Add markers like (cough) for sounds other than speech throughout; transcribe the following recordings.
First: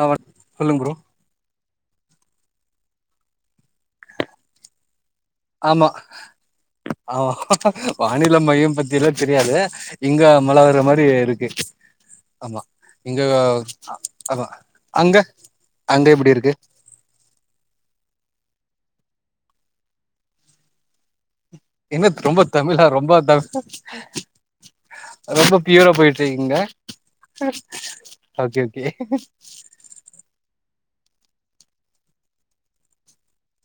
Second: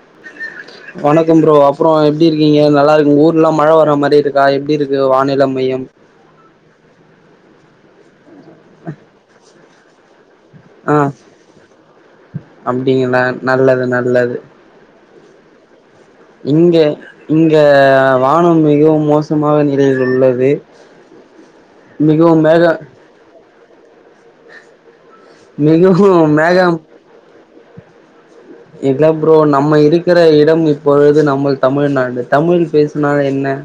அ வணக் சொல்லுங் ப்ரோ வணக்கம் ப்ரோ அப்றோ எப்டிருக்கீங்க நல்லாருக் ஒங்கூர்லா மழ வர்ற மாரி இருக்கா எப்டிருக்கு வானில ஆமா ஆமா வானில மையம் பத்திலா தெரியாது இங்க மழ வர்ற ஆ மாரி இருக்கு ஆமா அப்டிங்களா இங்க நல்லது நல்லது ஆமா அங்க அங்க எப்டி இருக்கு இங்க இங்க வானம் மிகவும் மோசமாக நிலையில் உள்ளது என்ன மிகவும் த்ரொம்ப மேக தமிழா ரொம்ப த ரொம்ப ப்யூரா மிகவும் போயிட்றிக்கிங்க மேகம் இல்ல ப்ரோ நம்ம இருக்கிற இடம் இப்பொழுது நம்மள் தமிழ்நாடு தமிழ் பேசினால் என்ன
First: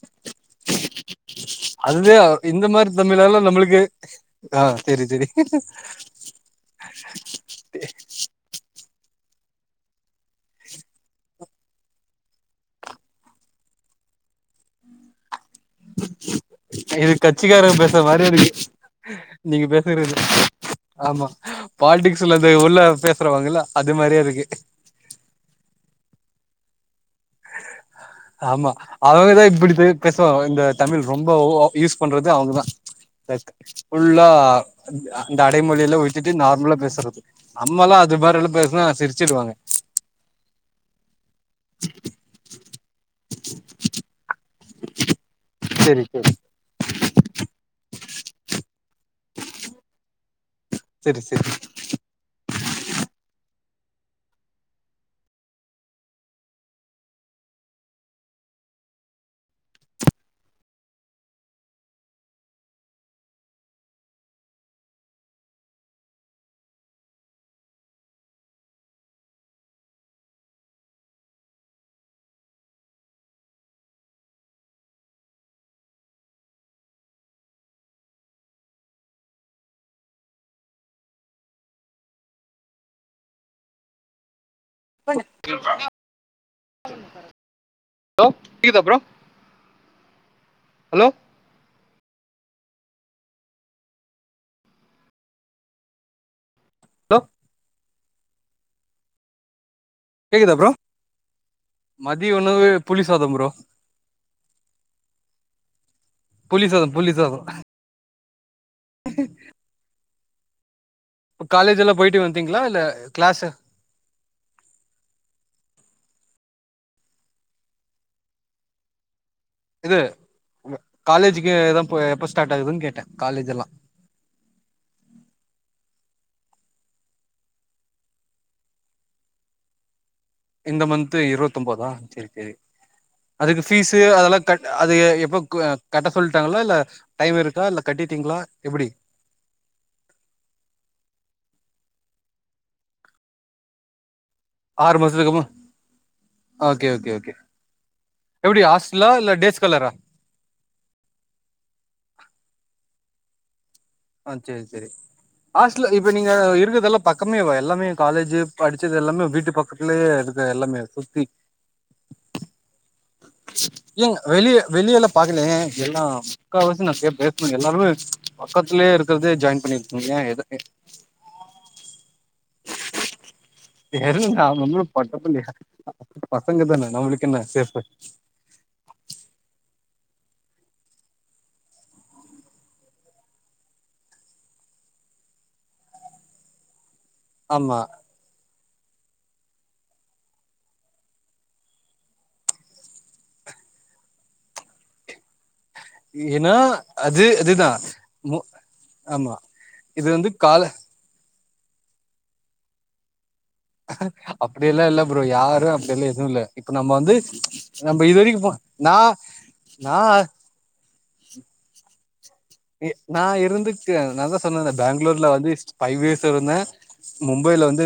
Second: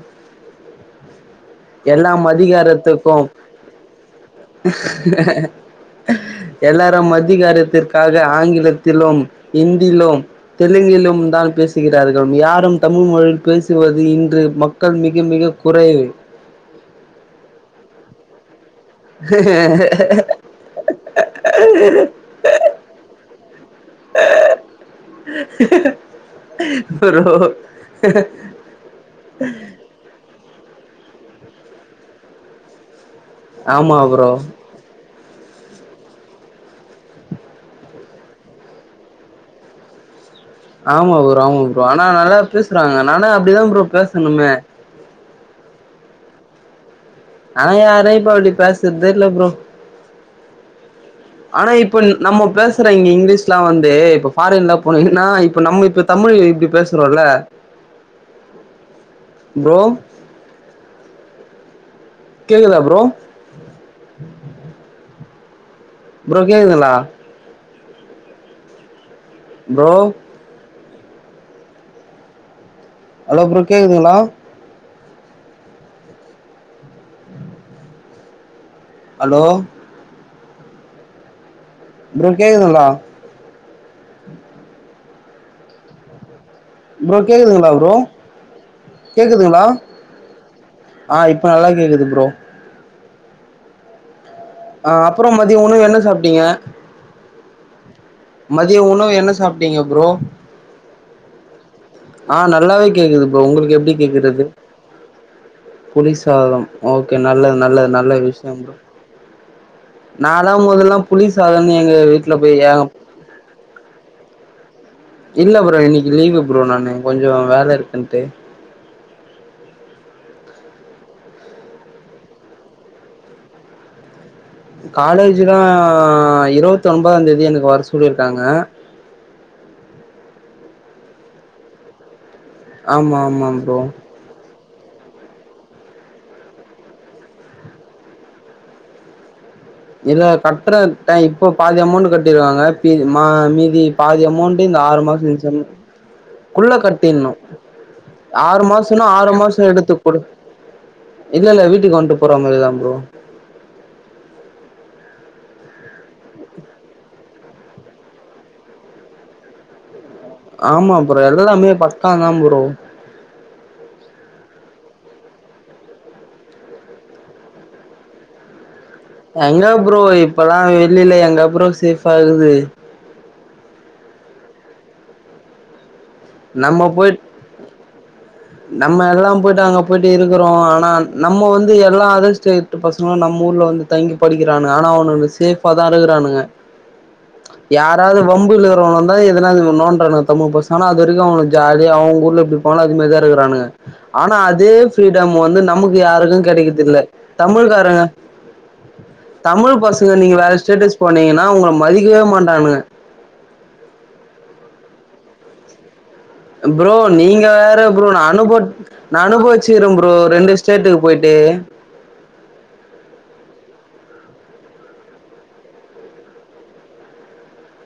அது எல்லாம் இந்த மாரி அதிகாரத்துக்கும் தமிழல்லா நம்புளுக்கு அ செரி செரி எல்லாரும் அதிகாரத்திற்காக ஆங்கிலத்திலும் இந்திலு தெலுங்கிலும் தான் பேசுகிறார்கள் யாரும் தமிழ் மொழியில் பேசுவது இன்று மக் க்கள் மிக மிக குறைவு என்க்கு கச்சி கார பேச மாறி இருக்கு நீங்க பேசுறது ஆமா பால்டிக் ஸிலது உள்ள பேசுறவாங்கல்ல அது மாரியேருக்கு பொரோ ஆமா அவுங்கதா இப்பிடி பே பேசுவாங்க இந்த தமிழ் ரொம்ப ஒ யூஸ் பண்றது அவுங்கதா மேக்கு ஆமா ஃபுல்லா ப்ரோ அந்த அடைமொழி லா விட்டுட்டு நார்மலா பேசுறது நம்ம லா அது மாரி ல்லா பேசுனா சிரிச்சிடுவாங்க ஆமா ப்ரோ ஆமா ப்ரோ ஆனா நல்லா பேசுறாங்க நானா அப்டிதா ப்ரோ பேசணுமே சேரி சேரி ஆனா யாரு இப்ப அப்டி பேசுறதேல்ல ப்ரோ செரி செரி ஆனா இப் நம்ம பேசுற இங்க இங்கிலீஷ்லா வந்து இப்ப பாரின்ல போனீங்கன்னா இப்ப நம்ம இப்ப தமிழ் இப்டி பேசுறோல்ல ப்ரோ கேக்குதா ப்ரோ ப்ரோ கேக்குதுல்லா ப்ரோ ஹலோ ப்ரோ கேக்குதுங்களா ஹலோ ப்ரோ கேக்குதுங்கலா ஹலோ ப்ரோ கேக்குதுங்களா ப்ரோ கேக்குதா ப்ரோ கேக்குதுங்களா ஹலோ ஆ இப் ப்ப நல்லா கேக்குது ப்ரோ அ அப்புறோ மதிய உனவு என்ன சாப்ட்டீங்க லோ மதிய உணவு என்ன சாப்டீங்க ப்ரோ கேக்குதா ப்ரோ மதிய ஆ உணவு நல்லாவே புளி கேக்குது சாதம் ப்ரோ உங்களுக்கு எப்டி கேக்குறது புளி புளிசாதம் சாதம் புளி ஓகே சாதம் நல்லது நல்லது நல்ல விஷயம் தா நாலா முதல்லா புளி சாதன் காலேஜ் எங்க எல்லா போயிட்டு வீட்டுல போய் வந்தீங்களா இல்ல ஏங் கிளாஸ் இல்ல ப்ரோ இன்னைக்கி லீவு் ப்ரோ நானு கொஞ்சோ வேல இருக்குன்ட்டு இது காலேஜுக்கு எதோ எப்ப ஸ்டார்ட் ஆகுதுன்னு கேட்டே காலேஜ் எல்லா காலேஜு தா இருவத்தி ஒம்பதா தேதி எனக்கு வர சொல்லி இருக்காங்க இந்த மந்த்து இருவத்து ஒம்பதா செரி செரி ஆமா ஆமா அதுக்கு ப்ரோ ஃபீஸு அதெல்லா கட் அது எப்போ கட்ட சொல்லிட்டாங்களா இல்ல டைம் இருக்கா இல்ல கட்டிட்டீங்களா எப்டி இல்ல கட்ற ட்டை இப்போ பாதி அமௌண்ட் கட்டிருவாங்க மீதி பாதி அமௌண்ட் டி இந்த ஆறு ஆறுமாச மாசத்துக்கு அப்றோ கழிச்சோனே குள்ள ஓகே ஓகே கட்டின்னு ஓகே எப்டி ஆறு மாசன்னா ஹாஸ்டலா ஆறு இல்ல டேஸ் மாசோ ஸ்காலரா எடுத்துக் கொடு இல்ல இல்ல வீட்டுக்கு வன்ட்டு போற மாரிதா ப்ரோ ஆ சேரி சேரி ஹாஸ்டல இப்ப நீங்க இருக்கதெல்லா பக்கமேவா எல்லாமே காலேஜி படிச்சது எல்லாமே வீட்டு பக்கத்துலே ஆமா ப்ரோ எல்லாமே பக்கோ தா ப்ரோ (unintelligible) ஏங்க வெளிய வெளியெல்லா பாக்கலிங் எல்லா முக்கால் வாசி நா பேசேன் எல்லாருமே பக்கத் திலே இருக் எங்க ப்ரோ இப்பெல்லா வெளியில எங்க ப்ரோ சேஃப் ஆ இருக்குது தெவுங்க அதுக்கென்ன பொட்ட புள்ளயா பசங்க நம்ம தான போய் நம்மளுக்கு என்ன சேஃப்பு நம்ம எல்லா போயிட்டு அங்க போயிட்டு இருக்கிறோ‌ ஆனா நம்ம வந்து எல்லா அதர் ஸ்டே ட்டு பசங்களா நம்ம ஊர்ல வந்து தங்கி படிக்கிறானுங்க ஆனா அவுனுங்க சேஃபா தா இருக்கிறானுங்க ஆமா யாராவுது வம்பு இழுக்கிறவன் எதனாவுது நோன்றானுங்க தமிழ் பசங் ஆனா அது வரைக்கு அவுனுங்க ஜாலியா அவுங்க ஊர்ல எப்டி இருப்பானோ அதுமேரி தா இருக்குறானுங்க ஆனா அதே ஃபிரீடம் வந்து நம் நமக்கு யாருக்கு ஏன்னா கெடைக்குறதில்ல அது தமிழ் அதுதான் காரங்க மு ஆமா தமிழ் இது பசங்க வந்து நீங்க வேற கால ஸ்டேட்டஸ் போனீங்கன்னா உங்கள மதிக்கவே மாட்டானுங்க அப்டியெல்லா இல்ல ப்ரோ யாரு அப்டியெல்லா எதுவு இல்ல இப்ப நம்ம ப்ரோ வந்து நீங்க வேற நம்ம ப்ரோ இது நா வரைக்கு போ அனுப நா அனுபவிச்சிற்ரே நா ப்ரோ ரெண்டுஸ் சேட்டுக்கு போய்ட்டு இ நா இருந்ருக்க நாதா சொன்னேலா பெங்களூர்ல வந்து ஃபைவ் இயர்ஸ் இருந்தே மும்பைல வந்து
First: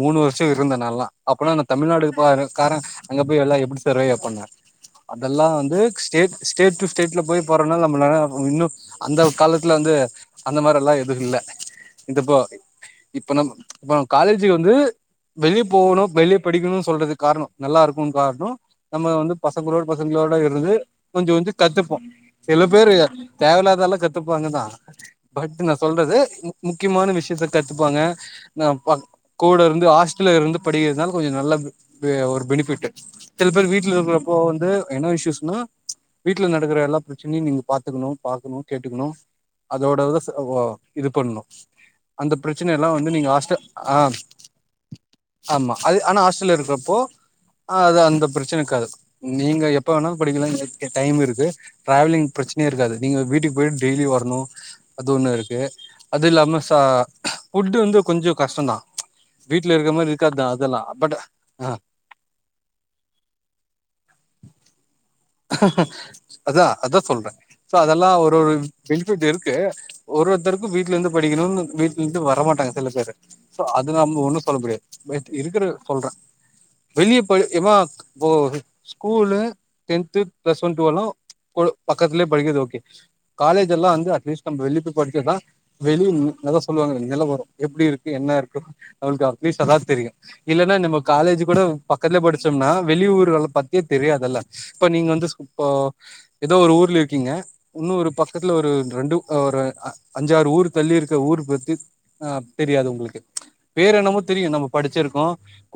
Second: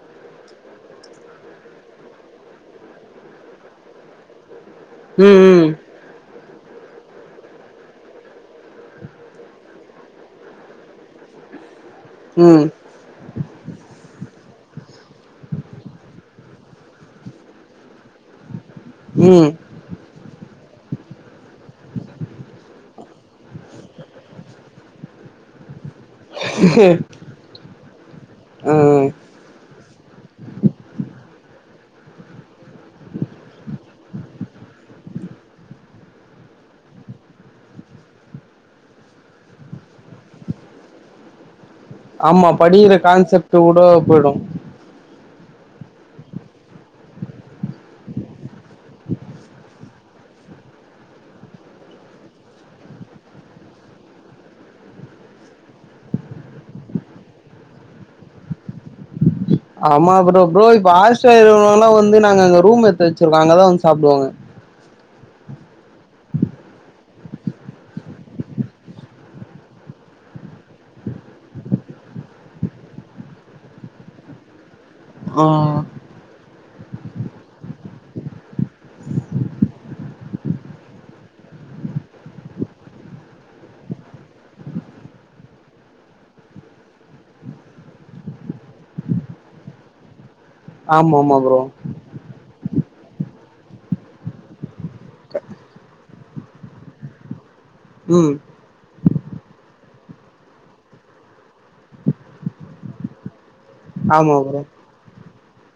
மூணு வருஷோ இருந்த நாலா அப்பன்னா நா தமிழ்நாடுபாரு காரே அங்க போய் எல்லா எப்டி சர்வேய பண்ண அதெல்லா ம் வந்து ஸ்டேட் ஸ்டேட் டூ ஸ்டேட்ல போய் போறதுனால நம்மள இன்னு அந்த காலத்துல வந்து அந்த மாரி எல்லா எதுவு இல்ல துபாய் ம் இப்ப நம் இப்ப காலேஜி வந்து வெளிய போணு வெளி படிக்குணு சொல்றதுக்கு காரணோ நல்லா இருக்கு காரணோ நம்ம வந்து ம் பசங்களோடு பசங்களோட இருந்து கொஞ்சோ கொஞ்சோ கத்துப்போ சில பேர் தேவல்லாததால கத்துப்பாங்கதா பட் நா சொல்றது முக்கியமான விஷியத்த கத்துப்பாங்க நா பக் ம் கூட இருந்து ஹாஸ்டல்ல இருந்து படிக்கிறதுனால கொஞ்சோ நல்லா ஒரு பெனிஃபிட்டு் சில பேர் வீட்ல இருக்கிறப்போ வந்து என்ன இஸ்யூஸ்ன்னா வீட்ல நடக்குற எல்லா பிரச்சனையு நீங்க பாத்துக்குணு பாக்கணு கேட்டுக்குணு அதோட இத வ இது பண்ணு அந்த ஆமா பிரச்சனை எல்லா படிகிற வந்து நீங்க கான்செப்ட் ஹாஸ்டல் வுட ஆ போயிடு ஆமா அது ஆனா ஹாஸ்டல்ல இருக்குறப்போ அது அந்த பிரச்சனைக்காது நீங்க எப் எப்ப வேணா படிக்கிலா இங்க டைம் இருக்கு டிராவலிங் பிரச்சனையே இருக்காது நீங்க வீட்டுக்கு போயிட்டு டெய்லி வரணு அது ஒண்ணு இருக்கு அது இல்லாம சா ஃபுட்டு் வந்து கொஞ்சோ கஷ்டந்தா வீட்ல இருக்க மாரி ஆமா ப்ரோ இருக்காதுதா ப்ரோ அதெல்லா இப்ப பட் ஹாஸ்டலு ஆ வந்தா வந்து நாங்க அங்க ரூம் எத் வச்சிருகாங்க அங்கதா வந்து சாப்டுவாங்க அதா அதா சொல்ற சோ அதெல்லா ஒரு ஒரு பெனிஃபிட் இருக்கு ஒரு ஒருத்தருக்கு வீட்ல இருந்து படிக்கணுனு வீட்ல இருந்து வரமாட்டாங்க சில பேரு சோ அது நம்ம ஒன்னு சொல்ல முடியாது பட் ஆ இருக்குறத சொல்ற வெளிய போய் ஏமா இக் school tenth plus one twelve பக்கத்துலயே படிக்கிறது ஓகே காலேஜ்ல்லா அங்க அட்லிஸ்ட் நம்ம வெளில போய் படிச்சாதா வெளிய நா சொல்லுவாங்க நிலவரோ எப்டி இருக்கு என்ன இருக்கு அவளுக்கு அட்லீஸ் அதா தெரியு இல்லன்னா நம்ம ஆமா ஆமா காலேஜ் ப்ரோ கூட பக்கத்துலே படிச்சோம்னா வெளிய ஊர்கள பத்தியே தெரியாதுல்ல இப்ப நீங்க வந்து இப்போ எதோ ஒரு ஊர்ல இருக்கீங்க இன்னு ஒரு ம் பக்கத்துல ஒரு ரெண்டு ஒரு அஞ்சாறு ஊர் தள்ளி இருக்க ஊர் பத்தி அ தெரியாது உங்களுக்கு பேர் என்னமோ ஆமா தெரியு ப்ரோ நம்ம படிச்சிருக்கோ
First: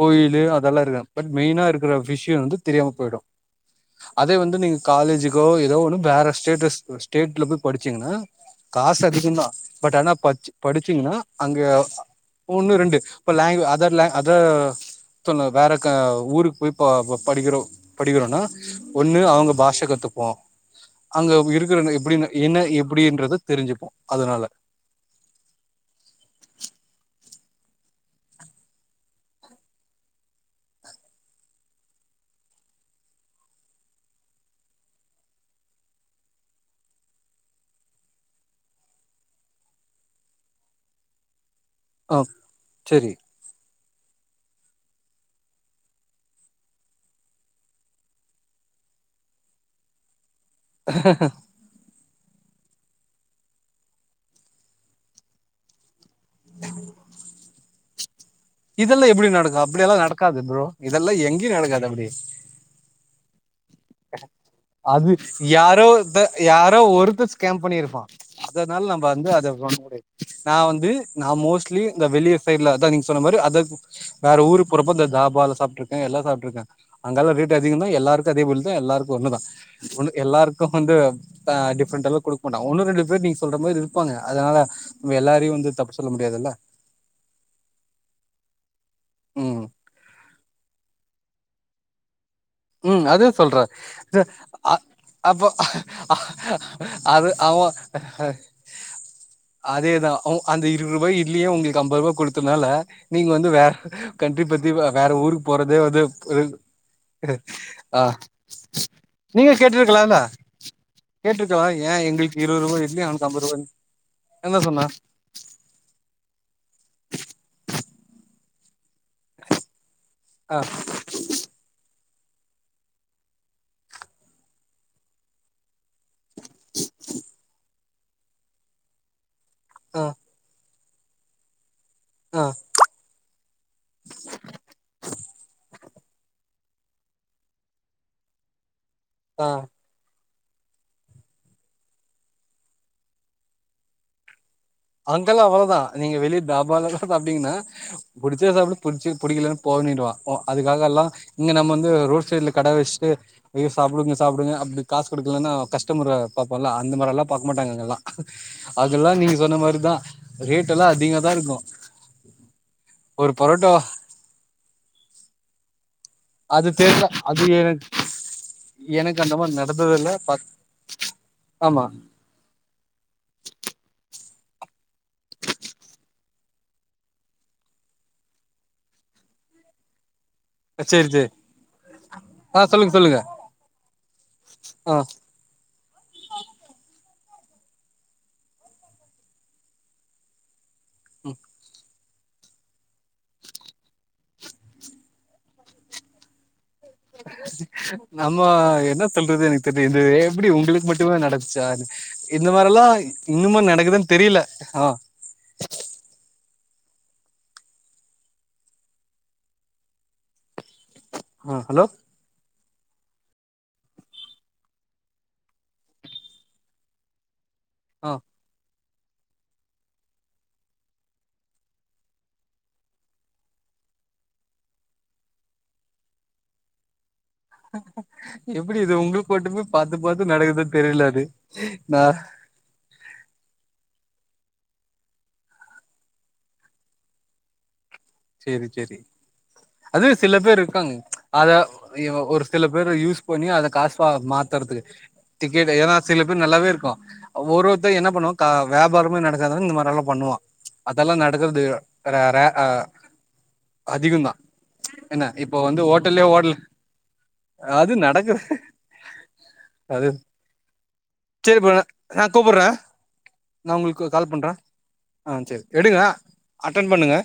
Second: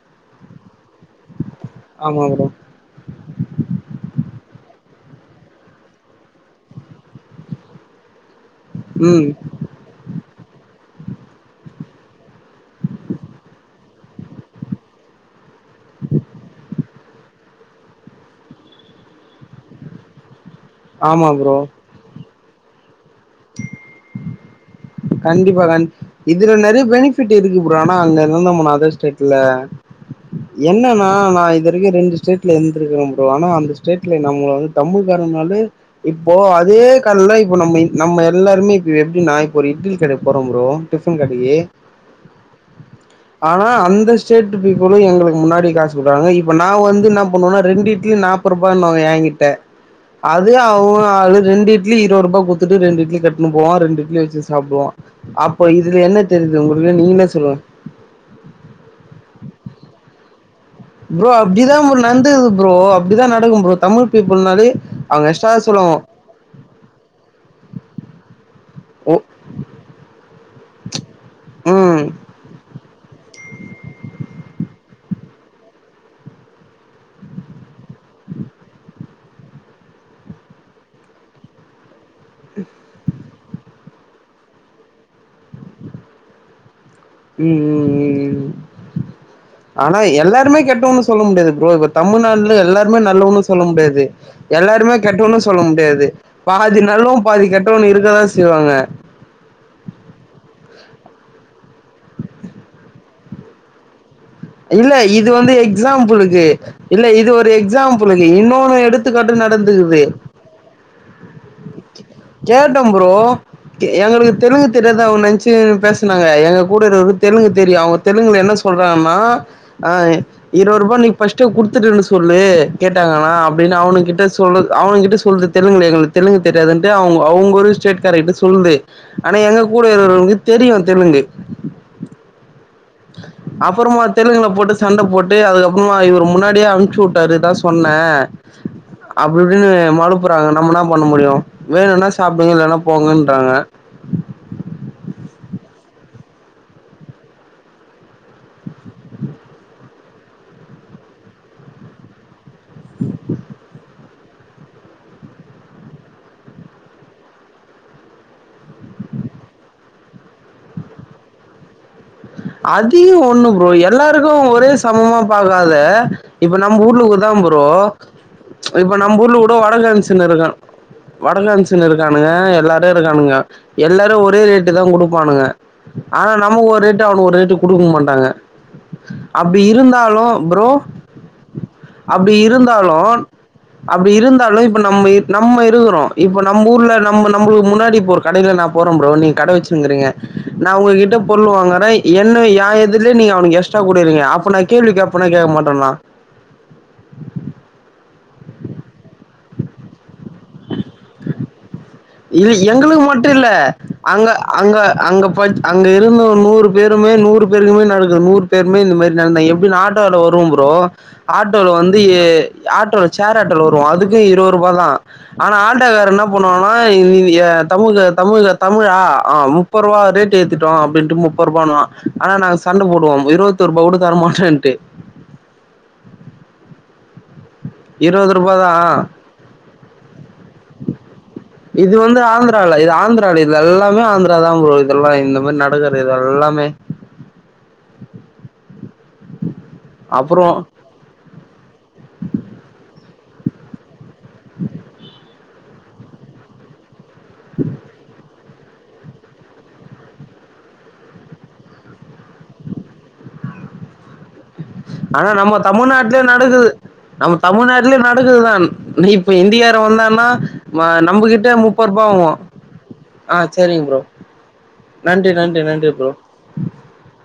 கோயிலு அதெல்லா இருக்கு பட் மெயினா இருக்குற ஆமா விஷியோ ப்ரோ வந்து தெரியாம போய்டு அதே வந்து நீங்க காலேஜுக்கோ ஏதோ ஒன்னு வேற ஸ்டேட்டஸ் ஸ்டேட்ல போய் படிச்சீங்கன்னா காசு ம் அதிகந்தா பட் ஆனா படிச் படிச்சீங்ன்னா அங்க ஒண்ணு ரெண்டு இப்ப லாங்க் அதர்ல லா அதர் (unintelligible) வேற ஊருக்கு போய் ப படிக்கிறோ படிக்கிறோனா ஒண்ணு அவங்க பாஷ கத்துப்போ ஆமா அங்க ப்ரோ இருக்குற எப்டின் என்ன எப்டின்றது தெரிஞ்சுப்போ அதனால கண்டிப்பா கண் இதுல நெறைய பெனிஃபிட் இருக்கு ப்ரோ ஆனா அங்க இருந்தோம்னா அதே ஸ்டேட்ல என்னன்னா நா இது வரைக்கு ரெண்டு ஸ்டேட்ல இருந்திருக்க ப்ரோ ஆனா அந்த ஸ்டேட்ல நம்மள வந்து தமிழ் காரனாலே இப்போ அதே கால்ல இப்ப நம்ம நம்ம எல்லாருமே இப்ப எப்டி நாய் ஒரு இட்லி கடக் போறோ ப்ரோ டிஃபன் கடக்கி ஆ செரி ஆனா அந்த ஸ்டேட் பீப்புலோ எங்களுக்கு முன்னாடி காசு குடுக்றாங்க இப்ப நா வந்து என்ன பண்ணுவனா ரெண்டு இட்லி நா ப்பத்ரூபான்னாங்க ஏ கிட்ட அதே அவோ அது ரெண்டு இட்லி இருவ ரூபா குடுத்துட்டு ரெண்டு இட்லி கட்டின்னு போவா ரெண்டு இட்லி வச்சி சாப்டுவா அப்போ இதுல என்ன தெரிது உங்களுக்கே நீங்களே சொல்லுங் டிஃபென்ல எப்டி நடக்கு அப்டிலா நடக்காது ப்ரோ இதெல்லா ப்ரோ எங்கேயு அப்டிதா நடக்காது ஃப்ரோ அப்படி நடந்தது ப்ரோ அப்டிதா நடக்கு ப்ரோ தமிழ் பீப்புள் நாலே அது யாரோ த யாரோ ஒருத்த ஸ்கேம் பண்ணிருப்பா அதனால நம்ம ஓ வந்து அத சொல்ல முடியாது நா வந்து நா மோஸ்ட்லி ம் இந்த வெளிய சைட்லா அதா ஒரு அத வேற ஊருக்கு போறப்ப அந்த தாபால சாப்ட்ருக்கே எல்லா சாப்ட்ருக்க அங்கெல்லா ரேட்டு ரேட்டு அதிகோனா எல்லாருக்கு அதேபோல்தா எல்லாருக்கு ஒண்ணு தா ஒன்னு எல்லாருக்கு வந்து அ டிஃப்ரெண்ட குடுக்க மாட்டா ஒன்னு ரெண்டு பேர் நீங்க சொல்ற மாரி இருப்பாங்க அதனால எல்லாரையு வந்து தப்பு சொல்ல முடியாதுல்ல ம் ம் ம் ம் ம் ஆனா எல்லாருமே கெட்டவங்கனு சொல்ல முடியாது ப்ரோ இ தமிழ்நாடுல எல்லாருமே ம் அது நல்லவங்கனு சொல்ற சொல்ல முடியாது இது அ எல்லாருமே கெட்டவங்கனு அப்போ சொல்ல முடியாது பாதி நல்லுவோ அது பாதி அவ கட்டவோ இருக்கதா செய்வாங்க அதேதா அந்த இருவரூபா இட்லிய உங்களுக்கு ஐம்பது ரூபா குடுத்ததுனால நீங்க வந்து வேற கண்ட்ரி பத்தி பா இல்ல வேற இது ஊருக்கு போறதே வந்து ஒரு எக்ஸாம்பிளுக்கு இல்ல இது ஒரு ஆ எக்ஸாம்பிளுக்கு இன்னொன்னு எடுத்துக்காட்டு நீங்க நடந்துக்குது கேட்டுருக்கலாலே கேட்டுருக்கலா ஏ எங்களுக்கு இருவரூபா கேட்டே இட்லி ப்ரோ அவனுக்கு ஐம்பது ரூபானு எங்களுக்கு என்ன தெலுங்கு சொன்னா தெரியாது (unintelligible) பேசுனாங்க எங்க கூட இருக்கரவுருக்கு தெலுங்கு தெரியு அவுங்க தெலுங்குல என்ன சொல்றாங்கன்னா அ ஆ இருவதுரூபா நீ ஃபஸ்ட் குடுத்துட்டு டன்னு சொல்லு கேட்டாங்கன்னா அப்டின்னு அவனு கிட்ட சொல்லு அவனு கிட்ட சொல்லுது தெலுங்குல எங்களுக்கு தெலுங்கு தெரியாதுன்ட்டு அவுங்க அவுங்களே ஸ்டேட் காரகிட்ட சொல்லு ஆனா எங்க கூட ஆ இருக்குரங்க்கு தெரியு தெலுங்கு அ அப்பறமா தெலுங்குல போட்டு சண்ட போட்டு அதுக்கப்புறமா இவரு முன்னாடியே அனுப்ச்சி விட்டாரு தா சொன்னே அப்டி ஆ இப்டின்னு மழுப்புறாங்க நம்ம என்னா பண்ண முடியு வேணும்னா சாப்டுங்க இல்லன்னா போங்கன்றாங்க அங்கலா அவ்ளோதா நீங்க வெளிய தாபாலா சாப்டிங்கன்னா புடிச்சா சாப்டு புடிச்சி புடிக்கலன்னா போன அப்டின்வா அதுக்காக எல்லா இங்க நம்ம வந்து ரோட் சைடு்ல கட வச்சிட்டு ஐயோ சாப்டுங்க சாப்டுங்க அப்டி காசு குடுக்கலன்னா கஸ்டமர பாபோம்ல அந்த மாரி எல்லா பாக்க மாட்டாங்க அங்க எல்லா அதெல்லா நீங்க சொன்ன மாரிதா ரேட் எல்லா அதிக தா இருக்கோ அதி ஒண்ணு ப்ரோ எல்லாருக்கோ ஒரே சமமா பாக்காத இப்ப அது நம்ம ஊர்ல தெர்ல கூதா அது ப்ரோ எனக் இப்ப நம்ம எனக்கு அந்த ஊர்ல கூட மாரி நடந்தது வடகன்ஸ் இல்ல பத் இருக்கா வடகன்ஸ் ஆமா இருக்க ங்க எல்லாரோ இருக்கானுங்க எல்லாரோ ஒரே ரேட்டு தா குடுப்பானுங்க ஆனா நமக்கு ஒரு ஸ்டிக்டா அவனு ஒரு ரேட்டு குடுக்க மாட்டாங்க அப்டி இருந்தாலு ப்ரோ சேரி சேரி அப்டி ஆ சொல்லுங்க இருந்தாலு சொல்லுங்க அப்டி இருந்தாலு இப்ப ஆ நம்ம இரு நம்ம இருறோ இப்போ நம்பூர்ல நம்ம நம்புளுகு முன்னாடி இப்போ ஒரு கடைல நாப் போறம் ப்ரோ நீங் கட வெச்சினுங்றீங்க நா உங்ககிட்ட பொருள் வாங்க வெய் என்ன ஏ எதுர்லே நீங்க அவனுகு எஸ்ட்ரா குடுகுறிங்க அப்ப நாக் கேள்வி கேப்பனா கேக மாட்டனா நம்மோ என்ன சொல்றது எனக்கு தெரிது எப்டி உங்களுக்கு மட்டுமே நடச்சா அது இ எங்குளுகு மட்டு இல்ல அங்க அங்க ஆ அங்க பச் அங்க இருந்த ஒரு நூறு பேருமே நூறு பேருக்குமே நடக்குது நூறு பேருமே இந்த மாரி நடந்த எப்டி நா ஆட்டோல வருவ ப்ரோ ஆ ஆட்டோல ஹலோ வந்து ஏ ஆட்டோல சேர் ஆட்டோல வருவோ அதுக்கு இருபது ரூபா தா ஆனா ஆட்டோக்காரர் என்ன பண்ணுவ அ இன்ய தமிழ்க ஆ தமிழ்க தமிழ் உ ஆ ஆ முப்பேரூபா ரேட் ஏத்துட்டோம் அப்பிடின்டு முப்பது ரூப ஆனா நாங்க சண்டை போடுவோ இருப பது ரூபா கூட தர மாட்டோன்ட்டு ரூ. எப்டி தான். இது உங்களுக்கு மட்டுமே பாத்து பாத்து நடக்குது தெரியலது நா ஆ இது ஆந்திரா இது எல்லாமே ஆந்திர தா போ இதெல்லா இந்த மாரி நடக்கிர இது எல்லாமே செரி செரி அது சில அப்புறம் பேர் இருக்காங்க அத ஒரு சில பேரு யூஸ் பண்ணி அத காச மாத்துறதுக்கு கே ஏத சில பேர் நல்லாவே இருக்கு ஒருவொருத்தர் என்ன பண்ணுவாங் க வியாபாரமே நடக்கது இந்த மாரி எல்லா பண்ணுவான் அதெல்லா நடக்கிறது ரே ரே ஆ அதிகதா ஆனா நம்ம தமிழ்நாட்டுலயே ஹோட்டல் நடக்குது நம்ம அது தமிழ்நாட்டுலயே நடக்குது நடக்குதுதா இப்ப இந்திகார அது வந்தன்னா நம்மகிட்ட முப்பது ரூபா வாங்குவா குப்புறே நா உங்களுக்கு கால் பண்ணுறேன் நன்றி ஆ நன்றி சேரி நன்றி எடுங்க ப்ரோ அட்டன் பண்ணுங்க